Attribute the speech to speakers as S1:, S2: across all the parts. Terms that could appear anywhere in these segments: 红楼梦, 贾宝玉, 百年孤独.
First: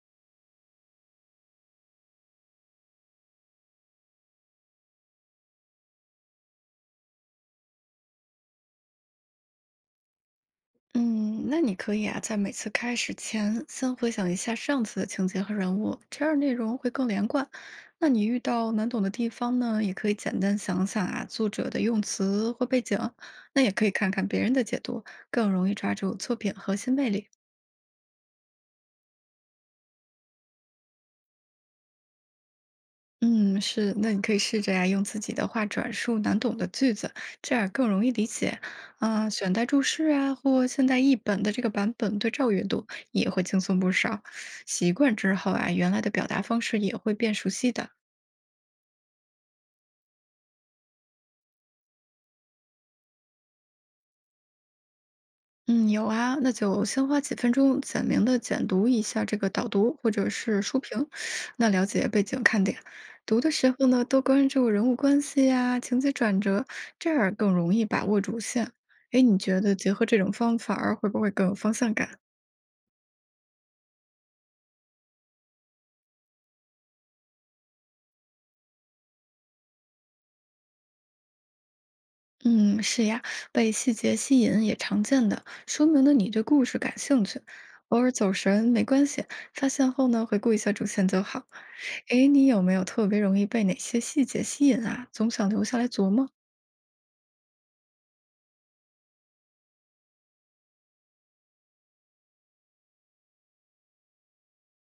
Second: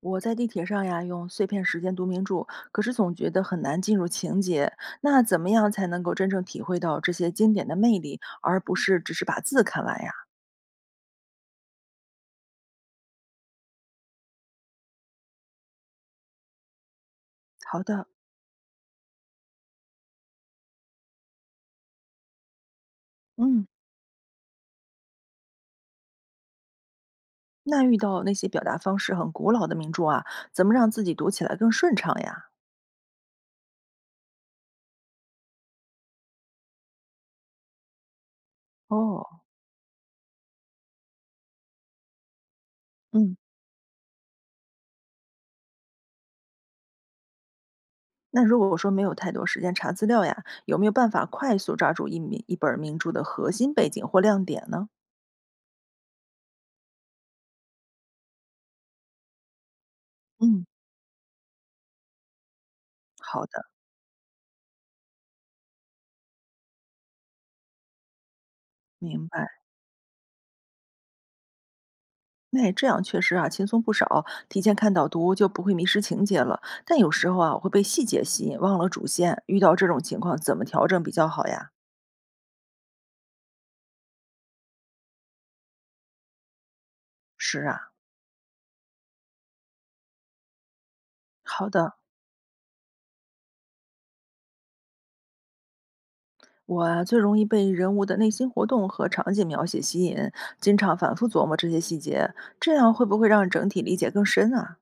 S1: 我在地铁上呀，用碎片时间读名著，可是总觉得很难进入情节。那怎么样才能够真正体会到这些经典的魅力，而不是只是把字看完呀？
S2: 嗯，那你可以啊，在每次开始前，先回想一下上次的情节和人物，这样内容会更连贯。
S1: 好的。
S2: 那你遇到难懂的地方呢，也可以简单想想啊，作者的用词或背景，那
S1: 嗯，
S2: 也可以看看别人的解读，更容易抓住作品核心魅力。
S1: 那遇到那些表达方式很古老的名著啊，怎么让自己读起来更顺畅呀？
S2: 嗯，是，那你可以试着呀，用自己的话转述难懂的句子，这样更容易理解。啊、
S1: 哦。
S2: 选代注释啊，或现代译本的这个版本对照阅读也
S1: 嗯，
S2: 会轻松不少。习惯之后啊，原来的表达方式也会变熟悉的。
S1: 那如果我说没有太多时间查资料呀，有没有办法快速抓住一名一本名著的核心背景或亮点呢？
S2: 嗯，有啊，那就先花几分钟简明的简读一下这个导读或者是
S1: 嗯，
S2: 书评，那了解背景看点。读
S1: 好
S2: 的
S1: 的。
S2: 时候呢，多关注人物关系呀、情节转折，这样更容易把握主线。哎，
S1: 明
S2: 你
S1: 白。
S2: 觉得结合这种方法儿会不会更有方向感？
S1: 那这样确实啊，轻松不少。提前看导读就不会迷失情节了。但有时候啊，我会被细节吸引，忘了主线。遇到这种情况，怎么调整比较好呀？
S2: 嗯，是呀，被细节吸引也常见的，说明了你对故事感兴趣。
S1: 是啊，
S2: 偶尔走神没关系，发现后呢，回顾一下主线就好。
S1: 好的。
S2: 诶，你有没有特别容易被哪些细节吸引啊？总想留下来琢磨？
S1: 我啊，最容易被人物的内心活动和场景描写吸引，经常反复琢磨这些细节，这样会不会让整体理解更深啊？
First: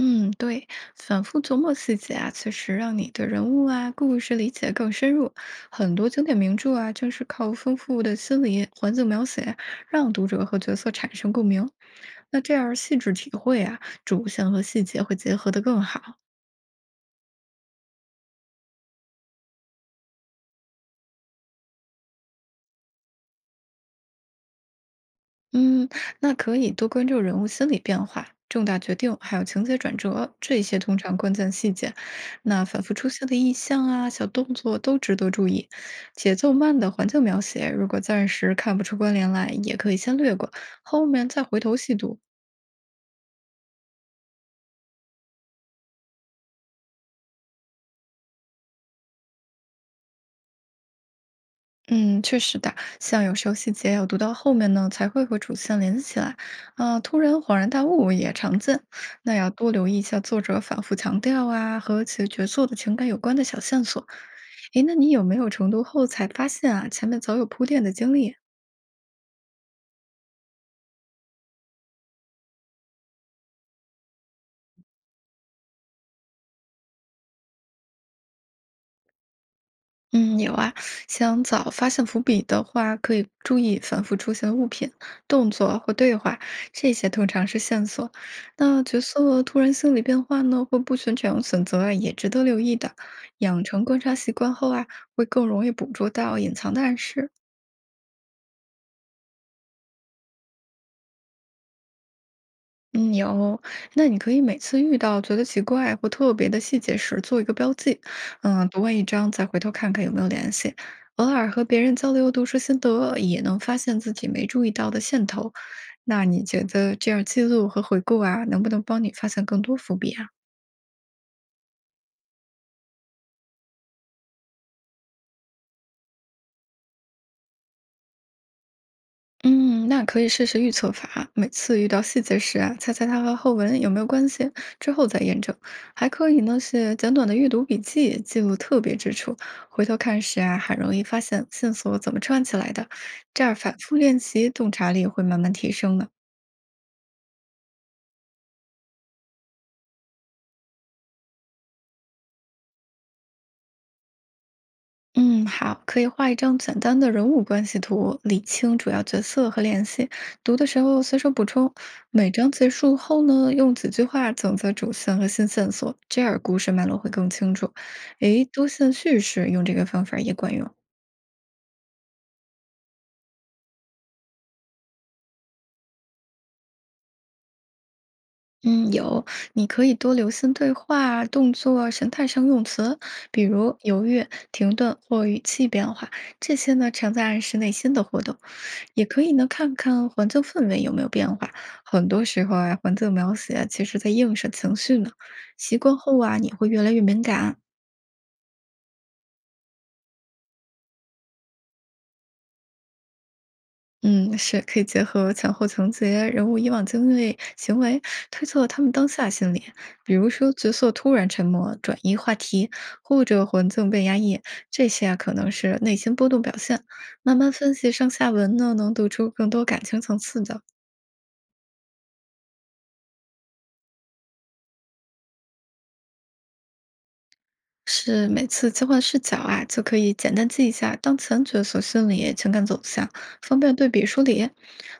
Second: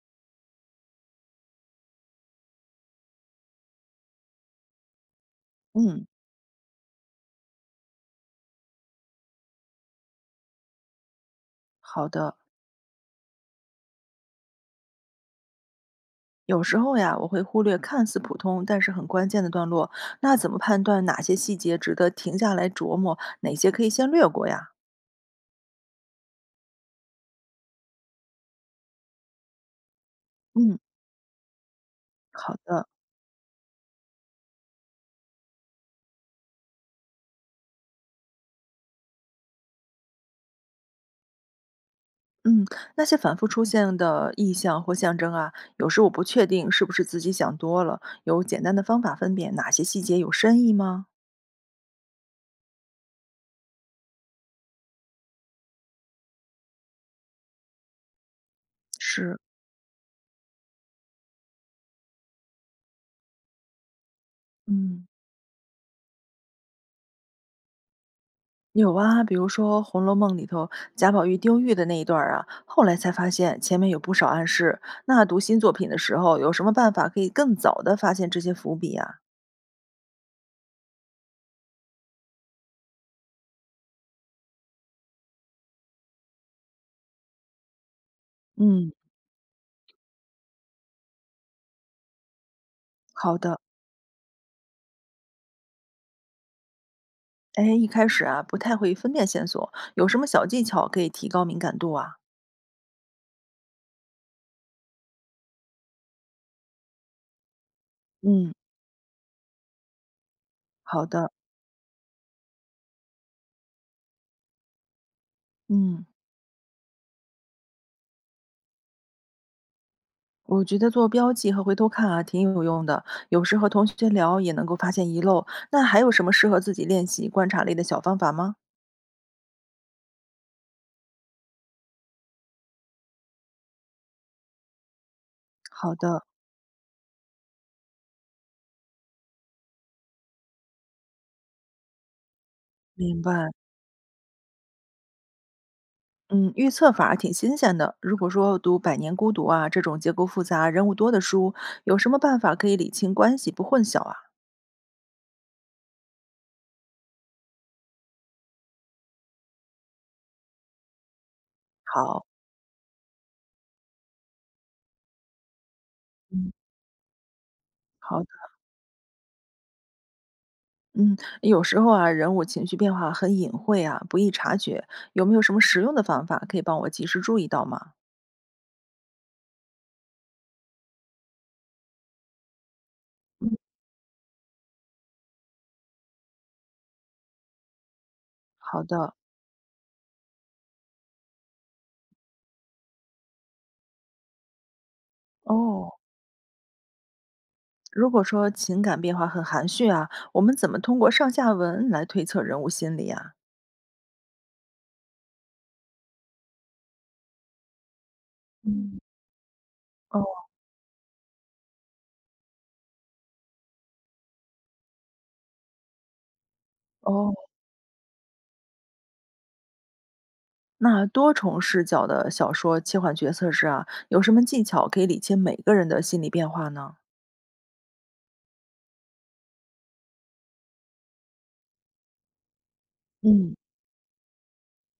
S2: 嗯，对，反复琢磨细节啊，确实让你对人物啊、故事理解更深入。很
S1: 嗯，
S2: 多经典名著啊，正是靠丰富的心理环境描写，让读者和角色产生共鸣。
S1: 好的。
S2: 那这样细致体会啊，主线和细节会结合得更好。
S1: 有时候呀，我会忽略看似普通但是很关键的段落，那怎么判断哪些细节值得停下来琢磨，哪些可以先略过呀？
S2: 嗯，那可以多关注人物心理变化、重大决定，还有情节转折，这
S1: 嗯。
S2: 些通常关键细节。
S1: 好
S2: 那反
S1: 的。
S2: 复出现的意象啊、小动作都值得注意。节奏慢的环境描写，如果暂时看不出关联来，也可以先略过，后面再回头细读。
S1: 嗯，那些反复出现的意象或象征啊，有时我不确定是不是自己想多了。有简单的方法分辨哪些细节有深意吗？
S2: 嗯，确实的，像有时候细节要读到后面呢，才会和主线联系起来，啊，突然恍然大悟也常见。那
S1: 是。
S2: 要多留意一下作者反复强调啊，和其角色的情感有关的小线索。诶，那
S1: 嗯，
S2: 你有没有重读后才发现啊，前面早有铺垫的经历？
S1: 有啊，比如说《红楼梦》里头贾宝玉丢玉的那一段儿啊，后来才发现前面有不少暗示。那读新作品的时候，有什么办法可以更早的发现这些伏笔啊？
S2: 嗯，有啊，想早发现伏笔的话，可以注意反复出现的物品、动作或对话，这些通常是线索。那
S1: 嗯，
S2: 角色突然心理变化呢，或不寻常选择啊，也值得留意的。
S1: 好的。
S2: 养成观察习惯后啊，会更容易捕捉到隐藏的暗示。
S1: 哎，一开始啊不太会分辨线索，有什么小技巧可以提高敏感度啊？
S2: 嗯，有，那你可以每次遇到觉得奇怪或特别的细节时做一个标记，
S1: 嗯，
S2: 嗯，读完一章再回头看看有没有联系。
S1: 好
S2: 偶
S1: 的。
S2: 尔和别人交流读书心得，也能发现自己没注意到的线头。
S1: 嗯。
S2: 那你觉得这样记录和回顾啊，能不能帮你发现更多伏笔啊？
S1: 我觉得做标记和回头看啊，挺有用的。有时和同学聊也能够发现遗漏。那还有什么适合自己练习观察力的小方法吗？
S2: 嗯，那可以试试预测法，每次遇到细节时啊，猜猜它和后文有没有关系，之后再验证。
S1: 好
S2: 还
S1: 的，
S2: 可以呢，写简短的阅读笔记，记录特别之处，回头看时啊，很容易发现线索怎么串起来的。
S1: 明
S2: 这
S1: 白。
S2: 样反复练习，洞察力会慢慢提升的。
S1: 嗯，预测法儿挺新鲜的。如果说读《百年孤独》啊这种结构复杂、人物多的书，有什么办法可以理清关系不混淆啊？
S2: 嗯，好，可以画一张简单的人物关系图，理清主要角色和联系。读的时候随手补充，
S1: 好。
S2: 每章结束后呢，用几句话总结主线和新线索，这样
S1: 嗯，
S2: 故事脉络会更清楚。
S1: 好的。
S2: 诶，多线叙事用这个方法也管用。
S1: 嗯，有时候啊人物情绪变化很隐晦啊，不易察觉。有没有什么实用的方法可以帮我及时注意到吗？
S2: 嗯，有，你可以多留心对话、动作、神态上用词，比
S1: 嗯，
S2: 如犹豫、停顿或语气变化，这些呢常在暗示内心的活动。
S1: 好
S2: 也
S1: 的，
S2: 可以呢看看环境氛围有没有变化，很多时候啊，环境描写其实在映射情绪呢。习
S1: 哦。
S2: 惯后啊，你会越来越敏感。
S1: 如果说情感变化很含蓄啊，我们怎么通过上下文来推测人物心理啊？
S2: 嗯，是可以结合前后情节、人物以往经历、行为，推测他们
S1: 嗯。
S2: 当下心理。比
S1: 哦
S2: 如说，角色突然沉默、转移话题，或者环境被压抑，这些啊可能是内心波动表现。
S1: 哦，
S2: 慢慢分析上下文呢，能读出更多感情层次的。
S1: 那多重视角的小说切换角色时啊，有什么技巧可以理清每个人的心理变化呢？
S2: 是每次切换视角啊，就可以简单记一下当前角色心理、情感走向，
S1: 嗯，
S2: 方便对比梳理。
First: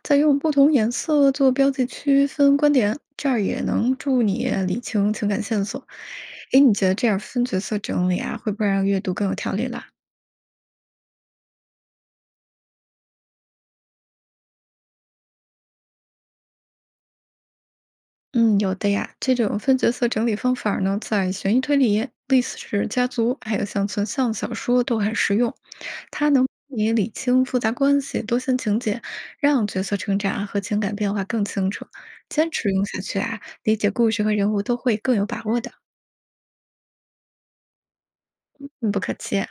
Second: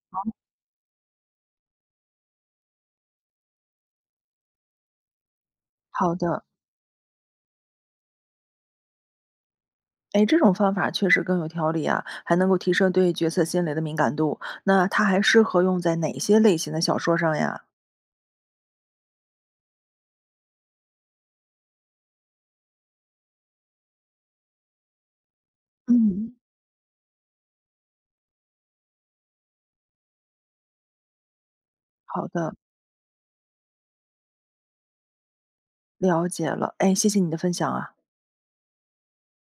S2: 再用不同颜色做标记区分观点，这样也能助你理清情感线索。
S1: 好的。
S2: 诶，你觉得这样分角色整理啊，会不会让阅读更有条理了？
S1: 哎，这种方法确实更有条理啊，还能够提升对角色心理的敏感度。那它还适合用在哪些类型的小说上呀？
S2: 嗯，有的呀。这种分角色整理方法儿呢，在悬疑推理、历史家族，还有像存像小说都很实用。它
S1: 嗯，
S2: 能帮你理清复杂关系、多线情节，让角色成长和情感变化更清楚。
S1: 好
S2: 坚
S1: 的，
S2: 持用下去啊，理解故事和人物都会更有把握的。
S1: 了解了。哎，谢谢你的分享啊。
S2: 嗯，不客气啊。